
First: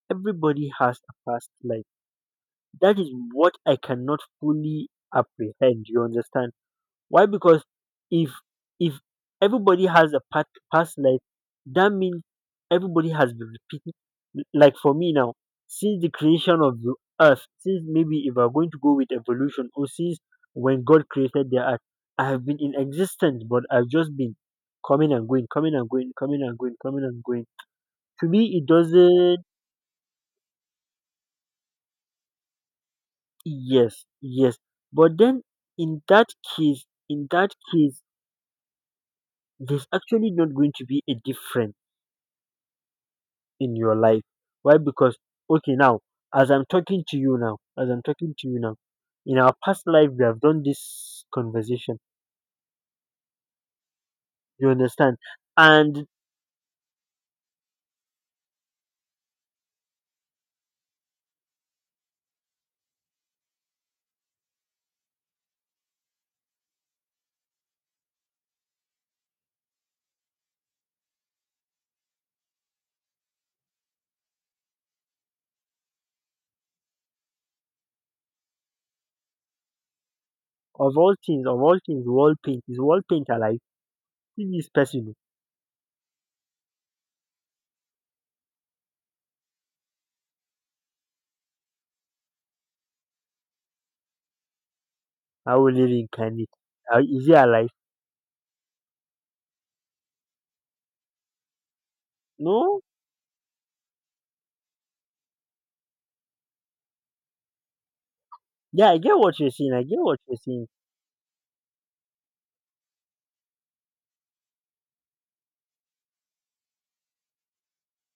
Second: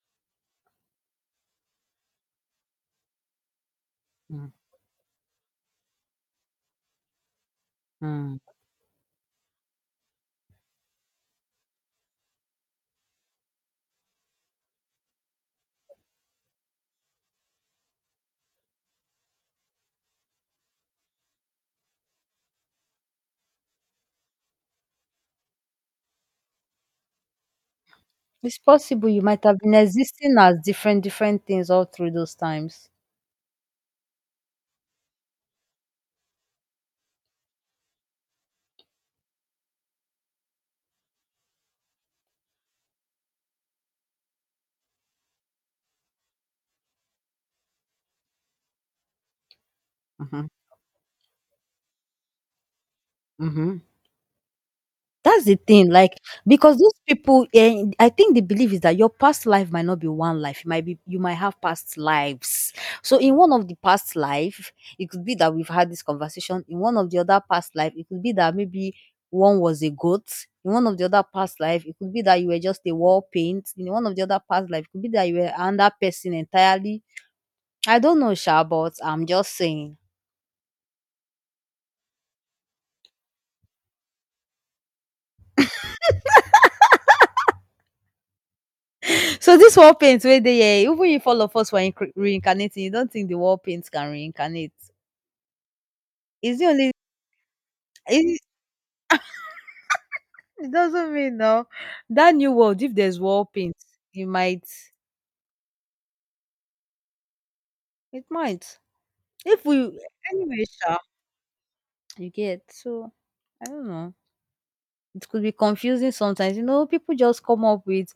[SPEAKER 1] everybody has a past life. That is what I cannot
[SPEAKER 2] mm,
[SPEAKER 1] fully apprehend. You understand? Why? Because if
[SPEAKER 2] mm.
[SPEAKER 1] if everybody has a past life, that means everybody has been repeating. Like for me now, since the creation of the earth, since maybe if we're going to go with evolution, or since when God created the earth, I have been in existence, but I've just been coming and going, coming and going, coming and going, coming and going. To me,
[SPEAKER 2] It's
[SPEAKER 1] it
[SPEAKER 2] possible you
[SPEAKER 1] doesn't.
[SPEAKER 2] might have been existing as different different things all through those times.
[SPEAKER 1] Yes, yes. But then, in that case, there's actually not going to be a difference in your life. Why? Because okay now, as I'm talking to you now, as I'm talking to you now, in our past life we have
[SPEAKER 2] Mhm,
[SPEAKER 1] done this conversation.
[SPEAKER 2] mhm.
[SPEAKER 1] You understand?
[SPEAKER 2] That's the thing,
[SPEAKER 1] And
[SPEAKER 2] like, because those people, eh, I think the belief is that your past life might not be one life. It might be you might have past lives. So in one of the past life, it could be that we've had this conversation. In one of the other past life, it could be that maybe one was a goat. In one of the other past life, it could be that you were just a wall paint. In one of the other past life, it could be that you were another person entirely. I don't know, Sha, but I'm just saying.
[SPEAKER 1] of all things, wall paint alive? Is this person,
[SPEAKER 2] So this wall paint where they even if all of us were inc- reincarnating, you don't think the wall paint can reincarnate?
[SPEAKER 1] how will he reincarnate?
[SPEAKER 2] Is it only
[SPEAKER 1] How, is he alive?
[SPEAKER 2] it it doesn't mean no. That new
[SPEAKER 1] No.
[SPEAKER 2] world, if there's wall paint, it might it might.
[SPEAKER 1] Yeah, I get what you're
[SPEAKER 2] If
[SPEAKER 1] saying.
[SPEAKER 2] we
[SPEAKER 1] I get what you're
[SPEAKER 2] anyway,
[SPEAKER 1] saying.
[SPEAKER 2] sure you get so I don't know. It could be confusing sometimes. You know, people just come up with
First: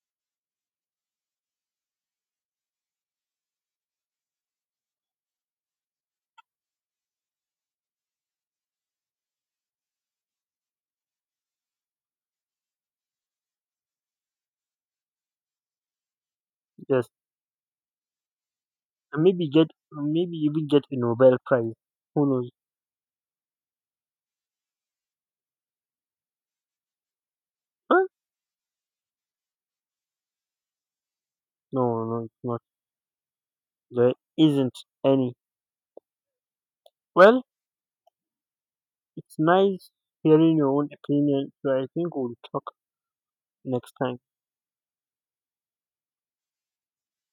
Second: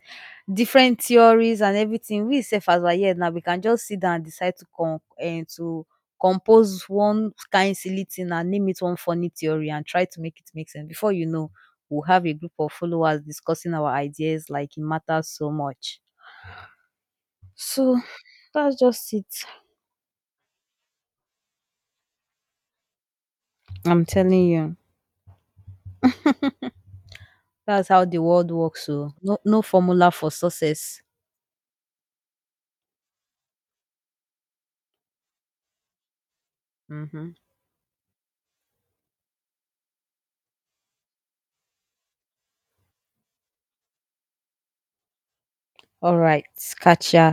[SPEAKER 2] different theories and everything. We self as we're now, we can just sit down and decide to con and to compose one kind silly thing and name it one funny theory and try to make it make sense. Before you know, we'll have a group of followers discussing our ideas like it matters so much.
[SPEAKER 1] Just
[SPEAKER 2] So that's just
[SPEAKER 1] And
[SPEAKER 2] it.
[SPEAKER 1] maybe even get a Nobel Prize. Who knows?
[SPEAKER 2] I'm telling you, that's how
[SPEAKER 1] Huh?
[SPEAKER 2] the world works. So no, no formula for success.
[SPEAKER 1] No, no, it's not. There isn't any.
[SPEAKER 2] Mhm.
[SPEAKER 1] Well, it's nice hearing your own opinion, so I think we'll talk next time.
[SPEAKER 2] All right, catch ya.